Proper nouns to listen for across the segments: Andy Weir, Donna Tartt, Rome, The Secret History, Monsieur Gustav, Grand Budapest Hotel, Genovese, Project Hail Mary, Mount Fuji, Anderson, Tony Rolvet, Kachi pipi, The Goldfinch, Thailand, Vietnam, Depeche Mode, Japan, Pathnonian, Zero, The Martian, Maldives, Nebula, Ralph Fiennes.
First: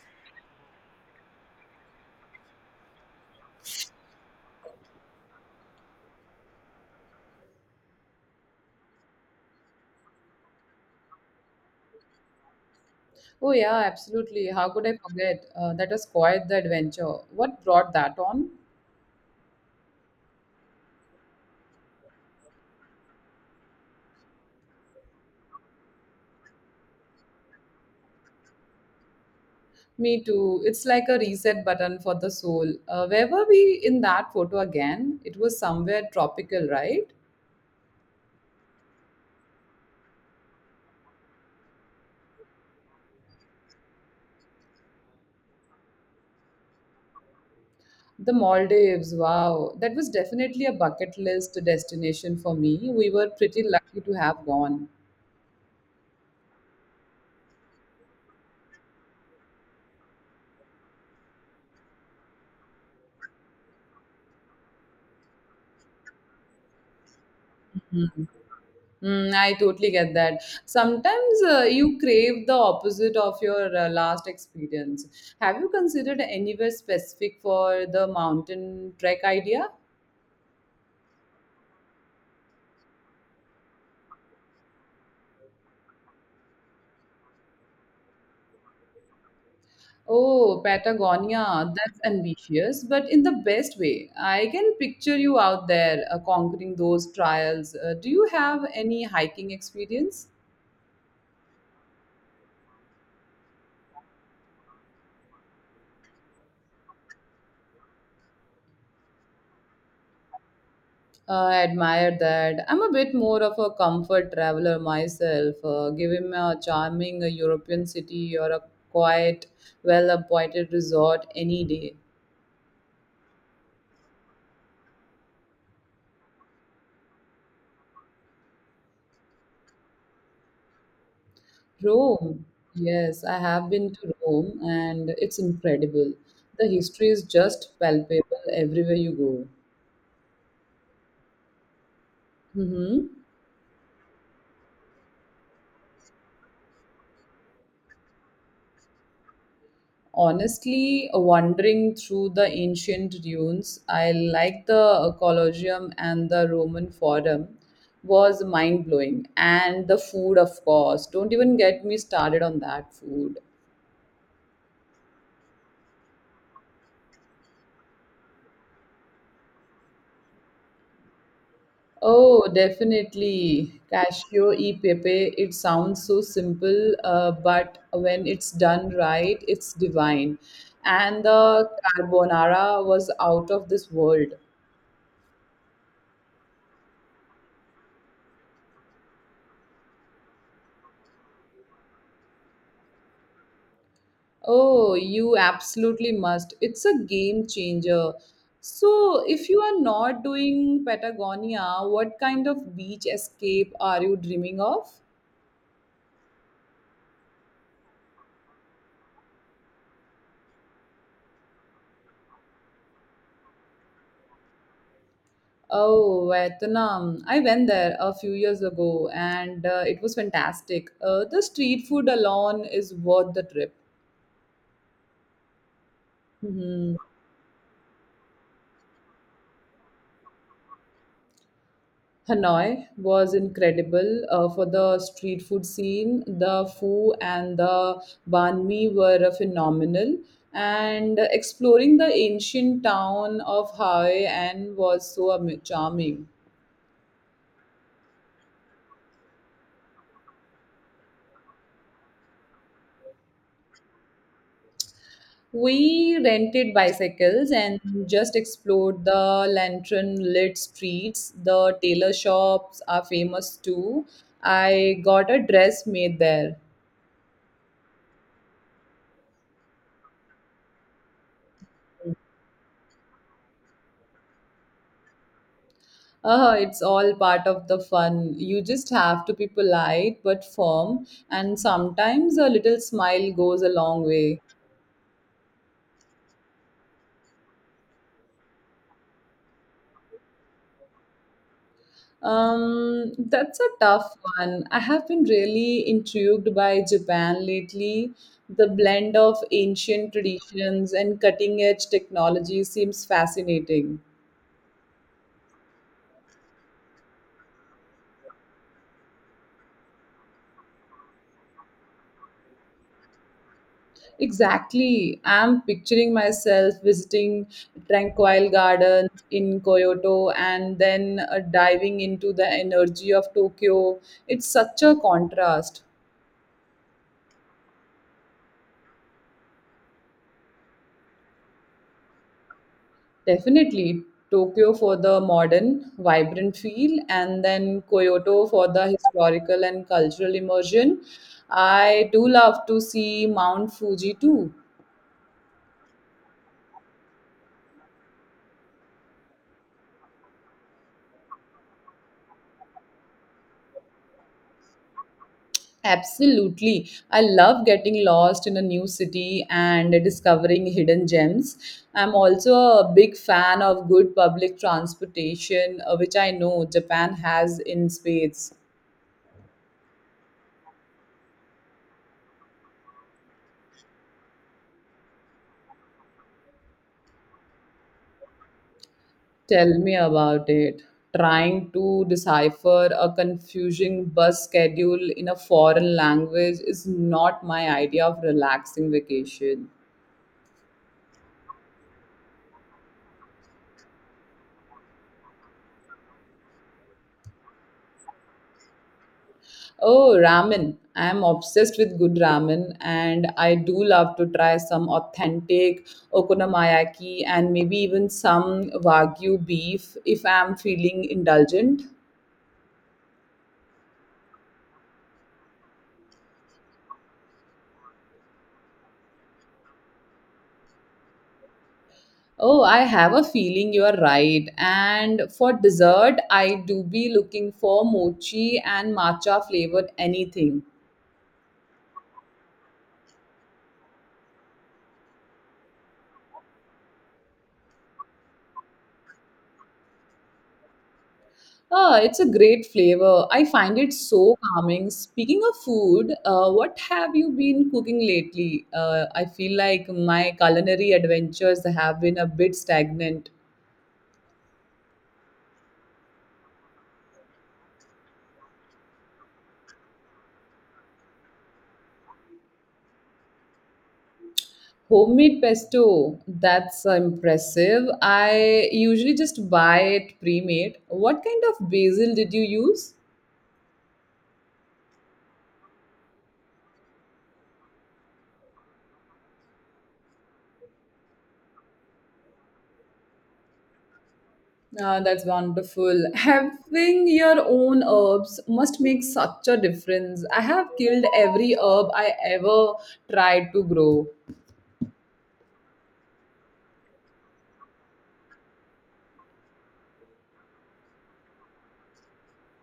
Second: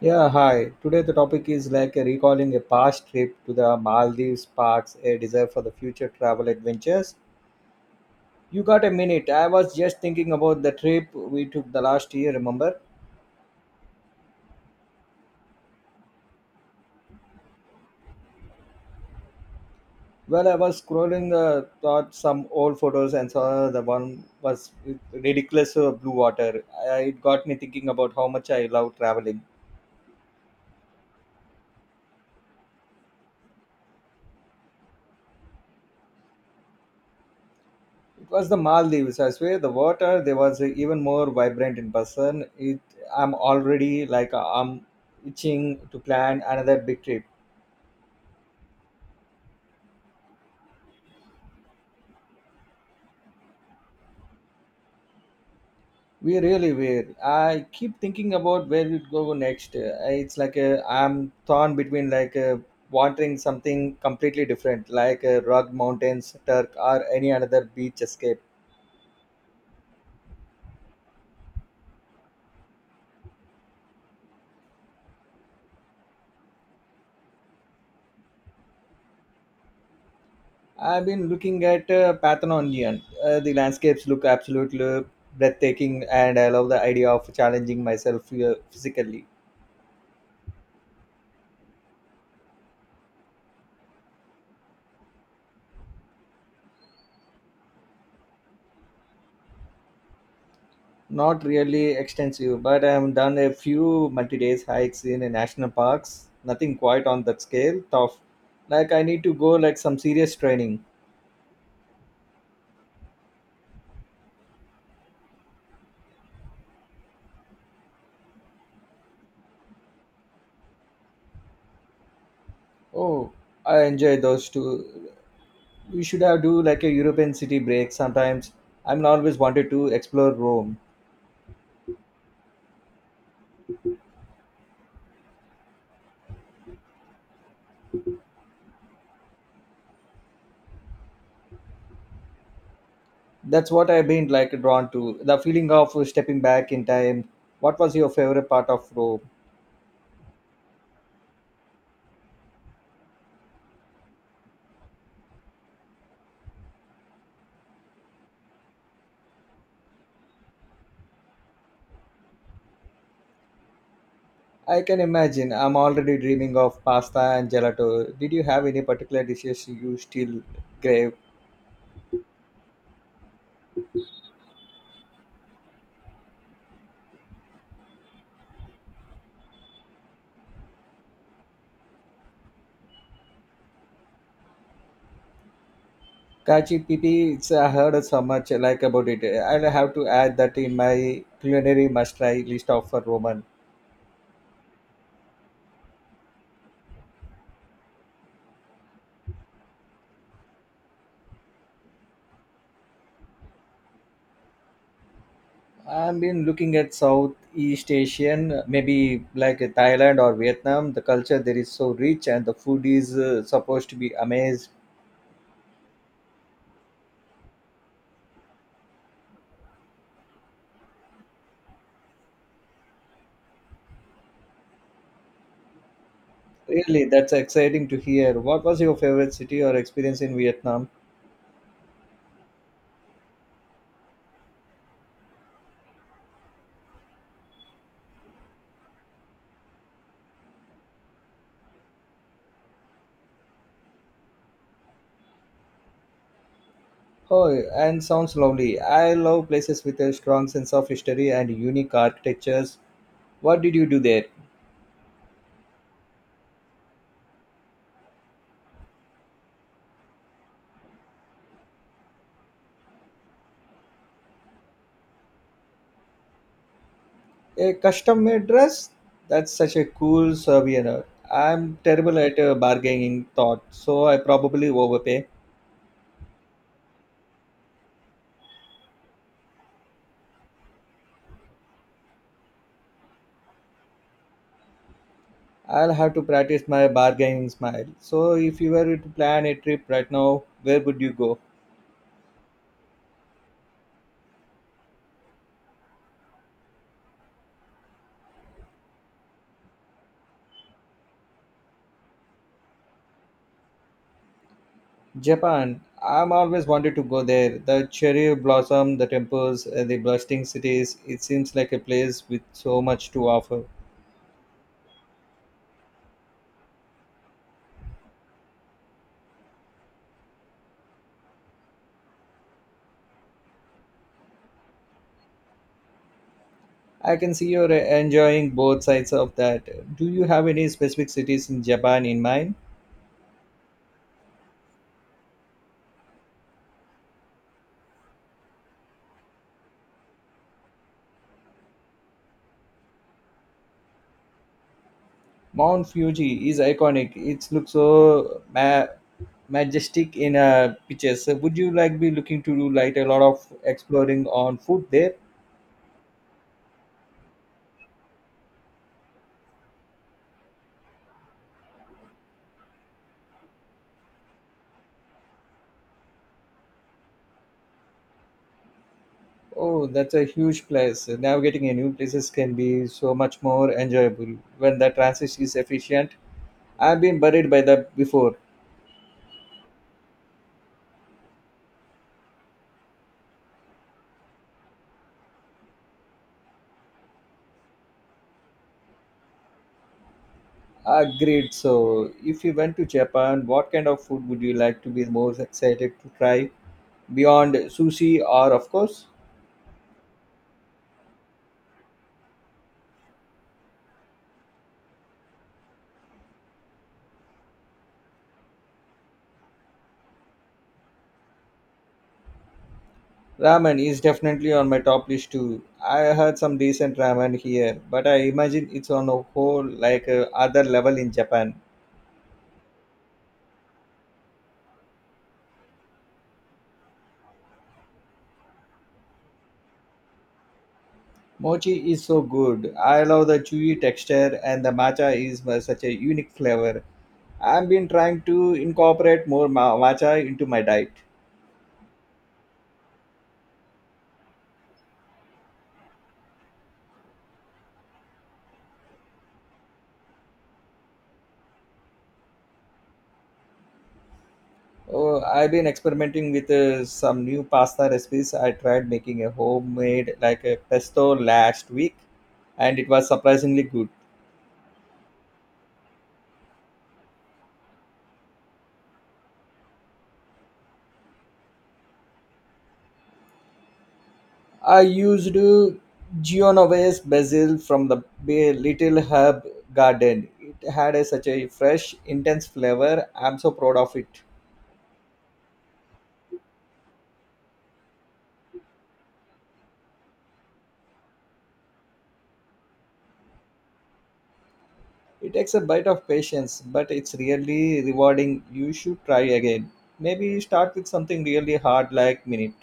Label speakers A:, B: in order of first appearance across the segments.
A: Yeah, hi. Today the topic is like a recalling a past trip to the Maldives sparks a desire for the future travel adventures. You got a minute? I was just thinking about the trip we took the last year, remember?
B: Oh, yeah, absolutely. How could I forget? That was quite the adventure. What brought that on?
A: Well, I was scrolling thought some old photos and saw the one was with ridiculous blue water. I, it got me thinking about how much I love traveling.
B: Me too. It's like a reset button for the soul. Where were we in that photo again? It was somewhere tropical, right?
A: It was the Maldives. I swear, the water there was even more vibrant in person. It, I'm already like I'm itching to plan another big trip.
B: The Maldives. Wow. That was definitely a bucket list destination for me. We were pretty lucky to have gone.
A: We really were. I keep thinking about where we'd go next. It's like a, I'm torn between like wanting something completely different, like rock mountains, Turk, or any another beach escape.
B: Mm, I totally get that. Sometimes you crave the opposite of your last experience. Have you considered anywhere specific for the mountain trek idea?
A: I've been looking at Pathnonian. The landscapes look absolutely breathtaking, and I love the idea of challenging myself physically.
B: Oh, Patagonia, that's ambitious, but in the best way. I can picture you out there conquering those trials. Do you have any hiking experience?
A: Not really extensive, but I've done a few multi days hikes in national parks. Nothing quite on that scale. Tough. Like, I need to go like some serious training.
B: I admire that. I'm a bit more of a comfort traveler myself. Give him a charming European city or a quiet, well appointed resort any day.
A: Oh, I enjoy those too. We should have do like a European city break sometimes. I'm always wanted to explore Rome.
B: Rome. Yes, I have been to Rome and it's incredible. The history is just palpable everywhere you go. Mm-hmm.
A: That's what I've been like drawn to. The feeling of stepping back in time. What was your favorite part of Rome?
B: Honestly, wandering through the ancient ruins, I like the Colosseum and the Roman Forum was mind blowing. And the food, of course. Don't even get me started on that food.
A: I can imagine. I'm already dreaming of pasta and gelato. Did you have any particular dishes you still crave?
B: Oh, definitely. Casio e pepe. It sounds so simple, but when it's done right, it's divine. And the carbonara was out of this world.
A: Kachi pipi, it's, I heard so much like about it. I'll have to add that in my culinary must-try list of for Roman.
B: Oh, you absolutely must. It's a game changer. So, if you are not doing Patagonia, what kind of beach escape are you dreaming of?
A: I've been looking at Southeast Asian, maybe like Thailand or Vietnam. The culture there is so rich, and the food is supposed to be amazing.
B: Oh, Vietnam. I went there a few years ago and it was fantastic. The street food alone is worth the trip. Mhm.
A: Really, that's exciting to hear. What was your favorite city or experience in Vietnam?
B: Hanoi was incredible for the street food scene. The pho and the banh mi were phenomenal, and exploring the ancient town of Hoi An was so charming.
A: Oh, and sounds lovely. I love places with a strong sense of history and unique architectures. What did you do there?
B: We rented bicycles and just explored the lantern lit streets. The tailor shops are famous too. I got a dress made there.
A: A custom made dress? That's such a cool souvenir. I'm terrible at bargaining thought, so I probably overpay.
B: It's all part of the fun. You just have to be polite but firm, and sometimes a little smile goes a long way.
A: I'll have to practice my bargaining smile. So, if you were to plan a trip right now, where would you go?
B: That's a tough one. I have been really intrigued by Japan lately. The blend of ancient traditions and cutting edge technology seems fascinating.
A: Japan. I'm always wanted to go there. The cherry blossom, the temples, the bustling cities. It seems like a place with so much to offer.
B: Exactly. I'm picturing myself visiting tranquil gardens in Kyoto and then diving into the energy of Tokyo. It's such a contrast.
A: I can see you're enjoying both sides of that. Do you have any specific cities in Japan in mind?
B: Definitely Tokyo for the modern, vibrant feel and then Kyoto for the historical and cultural immersion. I do love to see Mount Fuji too.
A: Mount Fuji is iconic. It looks so majestic in pictures. So would you like be looking to do like a lot of exploring on foot there?
B: Absolutely. I love getting lost in a new city and discovering hidden gems. I'm also a big fan of good public transportation, which I know Japan has in spades.
A: Oh, that's a huge plus. Navigating a new places can be so much more enjoyable when the transit is efficient. I've been worried by that before.
B: Tell me about it. Trying to decipher a confusing bus schedule in a foreign language is not my idea of relaxing vacation.
A: Agreed. So, if you went to Japan, what kind of food would you like to be most excited to try? Beyond sushi or, of course,
B: Oh, ramen. I am obsessed with good ramen and I do love to try some authentic okonomiyaki and maybe even some wagyu beef if I am feeling indulgent.
A: ramen is definitely on my top list too. I heard some decent ramen here, but I imagine it's on a whole like other level in Japan.
B: Oh, I have a feeling you are right. And for dessert, I do be looking for mochi and matcha flavored anything.
A: Mochi is so good. I love the chewy texture and the matcha is such a unique flavor. I've been trying to incorporate more matcha into my diet.
B: Ah, it's a great flavor. I find it so calming. Speaking of food, what have you been cooking lately? I feel like my culinary adventures have been a bit stagnant.
A: Oh, I've been experimenting with some new pasta recipes. I tried making a homemade like a pesto last week and it was surprisingly good.
B: Homemade pesto, that's impressive. I usually just buy it pre-made. What kind of basil did you use?
A: I used Genovese basil from the Little Herb Garden. It had a, such a fresh, intense flavor. I'm so proud of it.
B: Ah, that's wonderful. Having your own herbs must make such a difference. I have killed every herb I ever tried to grow.
A: It takes a bit of patience, but it's really rewarding. You should try again. Maybe start with something really hard like minute.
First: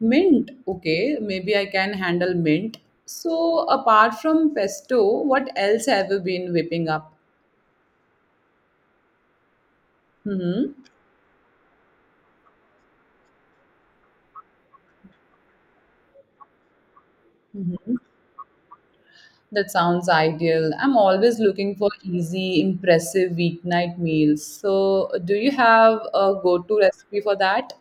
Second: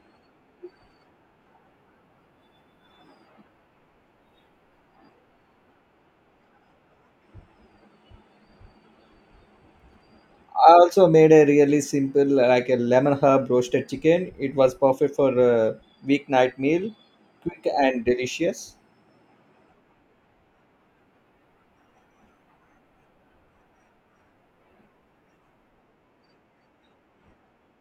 B: Mint, okay, maybe I can handle mint. So, apart from pesto, what else have you been whipping up?
A: I
B: Hmm.
A: also made a really simple like a lemon herb roasted chicken. It was perfect for a weeknight meal, quick
B: Hmm.
A: and delicious.
B: That sounds ideal. I'm always looking for easy, impressive weeknight meals. So, do you have a go-to recipe for that?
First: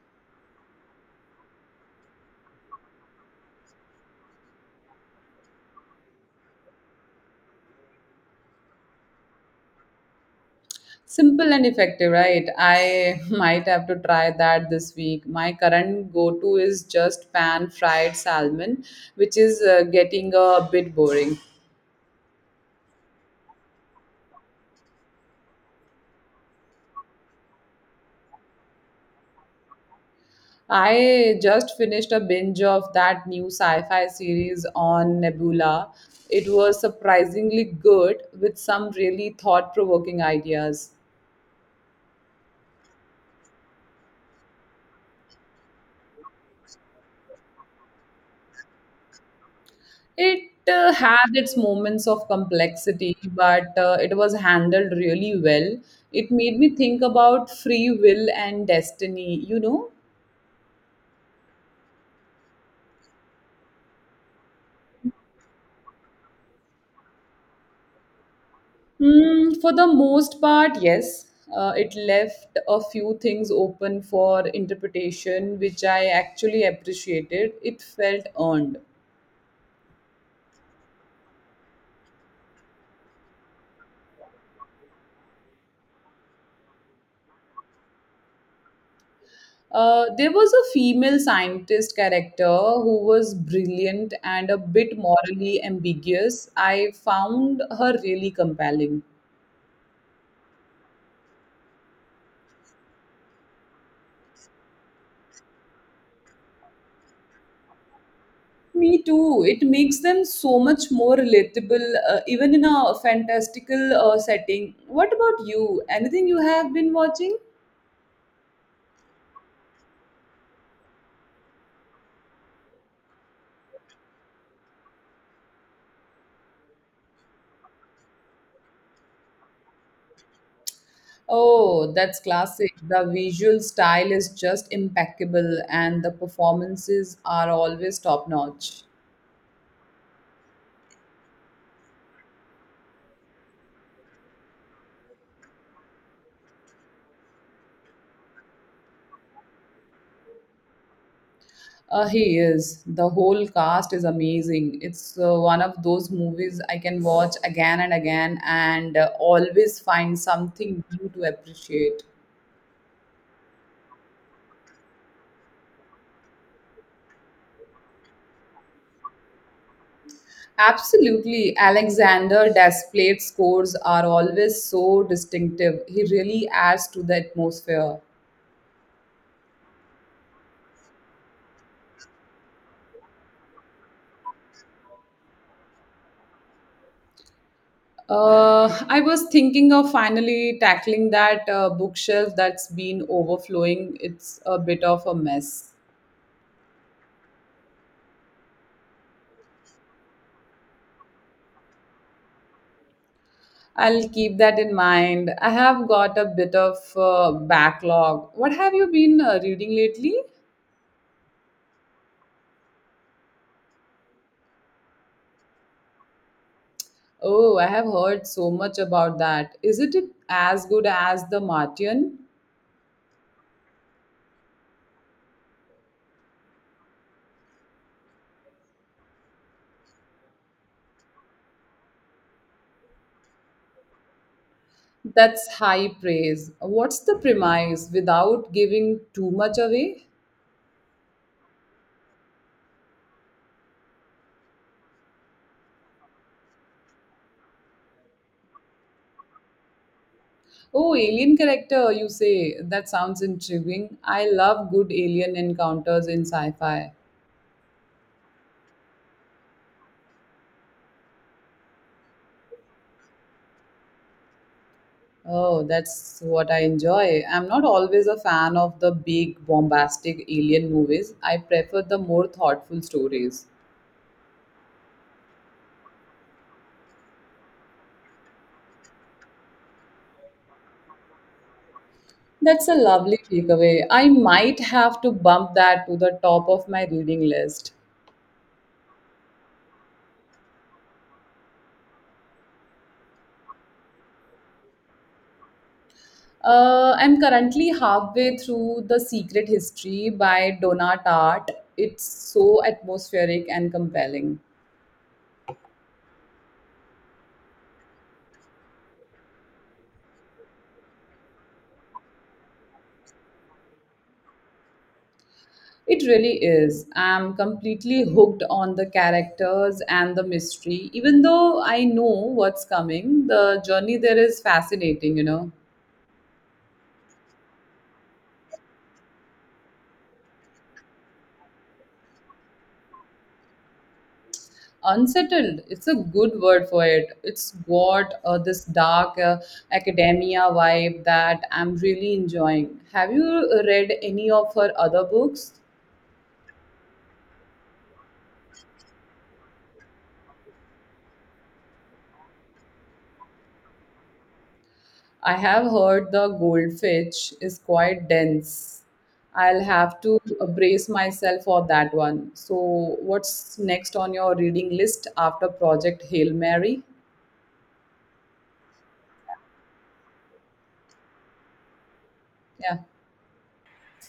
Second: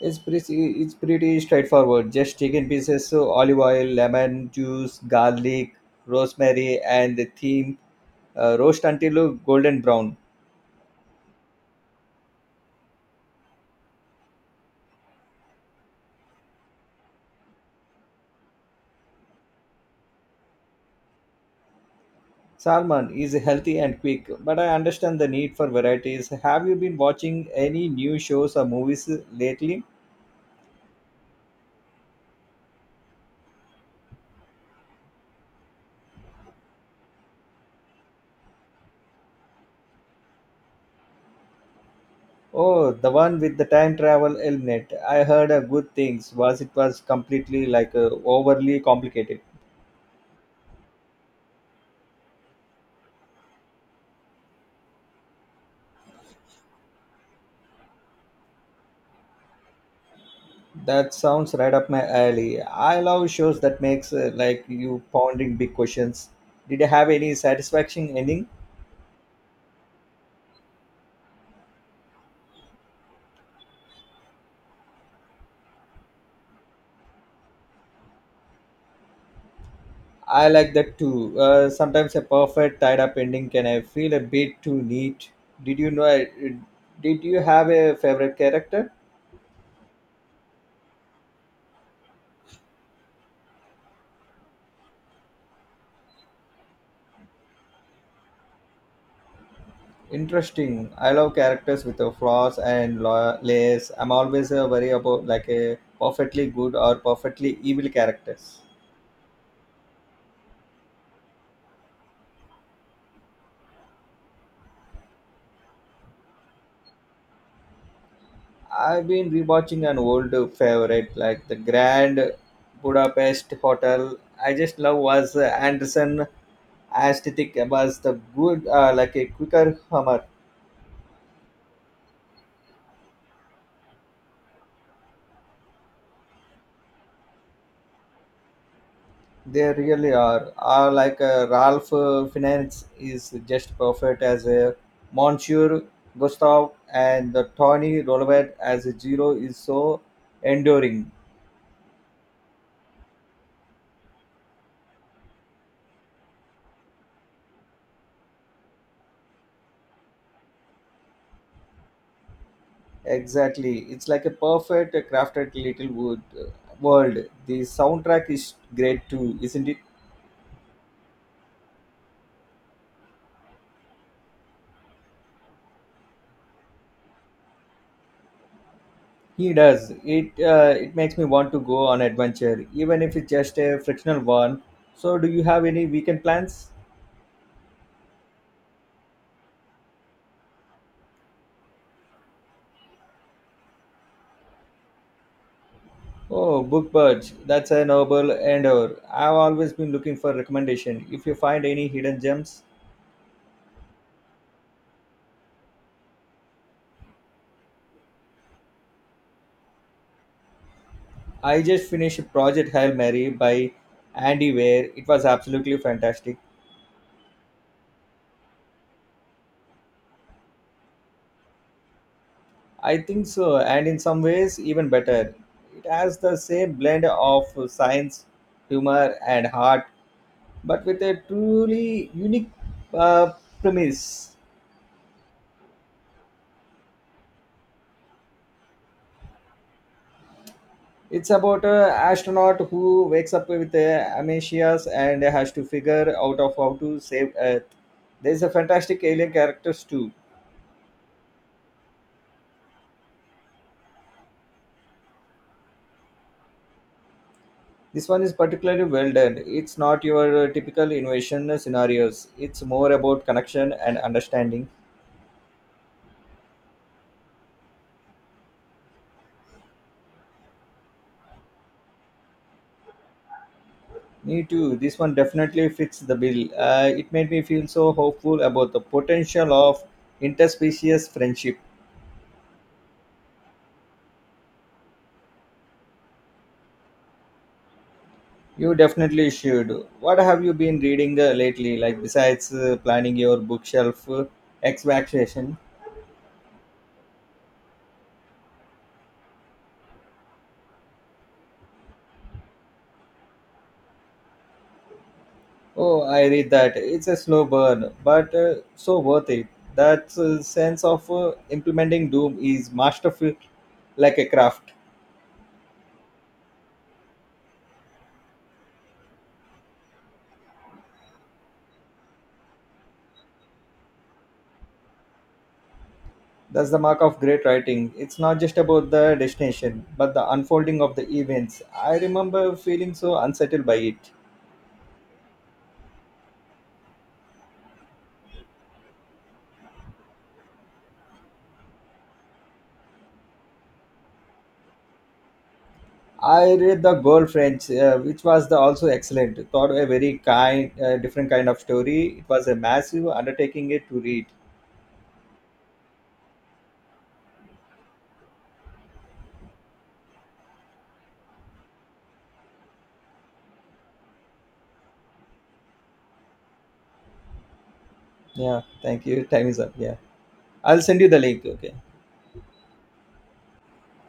A: It's pretty straightforward. Just chicken pieces, so olive oil, lemon juice, garlic, rosemary, and the theme roast until golden brown.
B: Simple and effective, right? I might have to try that this week. My current go-to is just pan-fried salmon, which is getting a bit boring.
A: Salmon is healthy and quick, but I understand the need for varieties. Have you been watching any new shows or movies lately?
B: I just finished a binge of that new sci fi series on Nebula. It was surprisingly good with some really thought provoking ideas.
A: Oh, the one with the time travel element. I heard a good things. Was it was completely like overly complicated.
B: It had its moments of complexity, but it was handled really well. It made me think about free will and destiny, you know.
A: That sounds right up my alley. I love shows that makes like you pondering big questions. Did you have any satisfaction ending?
B: Mm, for the most part, yes. It left a few things open for interpretation, which I actually appreciated. It felt earned.
A: I like that too. Sometimes a perfect tied up ending can I feel a bit too neat. Did you know? Did you have a favorite character?
B: There was a female scientist character who was brilliant and a bit morally ambiguous. I found her really compelling.
A: Interesting. I love characters with flaws and layers. I'm always worried about like a perfectly good or perfectly evil characters.
B: Me too. It makes them so much more relatable, even in a fantastical setting. What about you? Anything you have been watching?
A: I've been rewatching an old favorite like the Grand Budapest Hotel. I just love was Anderson aesthetic was the good like a quicker humor.
B: Oh, that's classic. The visual style is just impeccable, and the performances are always top notch.
A: They really are. Are like Ralph Fiennes is just perfect as a Monsieur Gustav, and the Tony Rolvet as a Zero is so enduring.
B: He is. The whole cast is amazing. It's one of those movies I can watch again and again and always find something new to appreciate.
A: Exactly, it's like a perfect crafted little wood world. The soundtrack is great too, isn't it?
B: Absolutely. Alexander Desplat's scores are always so distinctive. He really adds to the atmosphere.
A: He does. It it makes me want to go on adventure, even if it's just a frictional one. So, do you have any weekend plans?
B: I was thinking of finally tackling that bookshelf that's been overflowing. It's a bit of a mess.
A: Oh, book birds. That's a noble endeavor. I've always been looking for recommendation. If you find any hidden gems,
B: I'll keep that in mind. I have got a bit of backlog. What have you been reading lately?
A: I just finished Project Hail Mary by Andy Weir. It was absolutely fantastic.
B: Oh, I have heard so much about that. Isn't it as good as The Martian?
A: I think so, and in some ways even better. It has the same blend of science, humor, and heart, but with a truly unique uh, premise.
B: That's high praise. What's the premise without giving too much away?
A: It's about an astronaut who wakes up with amnesia and has to figure out of how to save Earth. There's a fantastic alien characters too.
B: Oh, alien character, you say. That sounds intriguing. I love good alien encounters in sci fi.
A: This one is particularly well done. It's not your typical invasion scenarios. It's more about connection and understanding.
B: Oh, that's what I enjoy. I'm not always a fan of the big, bombastic alien movies. I prefer the more thoughtful stories.
A: Me too. This one definitely fits the bill. It made me feel so hopeful about the potential of interspecies friendship.
B: That's a lovely takeaway. I might have to bump that to the top of my reading list.
A: You definitely should. What have you been reading lately? Like besides planning your bookshelf extraction?
B: I'm currently halfway through The Secret History by Donna Tartt. It's so atmospheric and compelling.
A: Oh, I read that. It's a slow burn, but so worth it. That sense of implementing Doom is masterful, like a craft.
B: It really is. I'm completely hooked on the characters and the mystery. Even though I know what's coming, the journey there is fascinating, you know.
A: That's the mark of great writing. It's not just about the destination, but the unfolding of the events. I remember feeling so unsettled by it.
B: Unsettled, it's a good word for it. It's got this dark academia vibe that I'm really enjoying. Have you read any of her other books?
A: I read The girlfriend's, which was the also excellent. Thought a very kind, different kind of story. It was a massive undertaking it to read.
B: I have heard the goldfinch is quite dense. I'll have to brace myself for that one. So, what's next on your reading list after Project Hail Mary?
A: Yeah, thank you. Time is up. Yeah, I'll send you the link. Okay.
B: Yeah.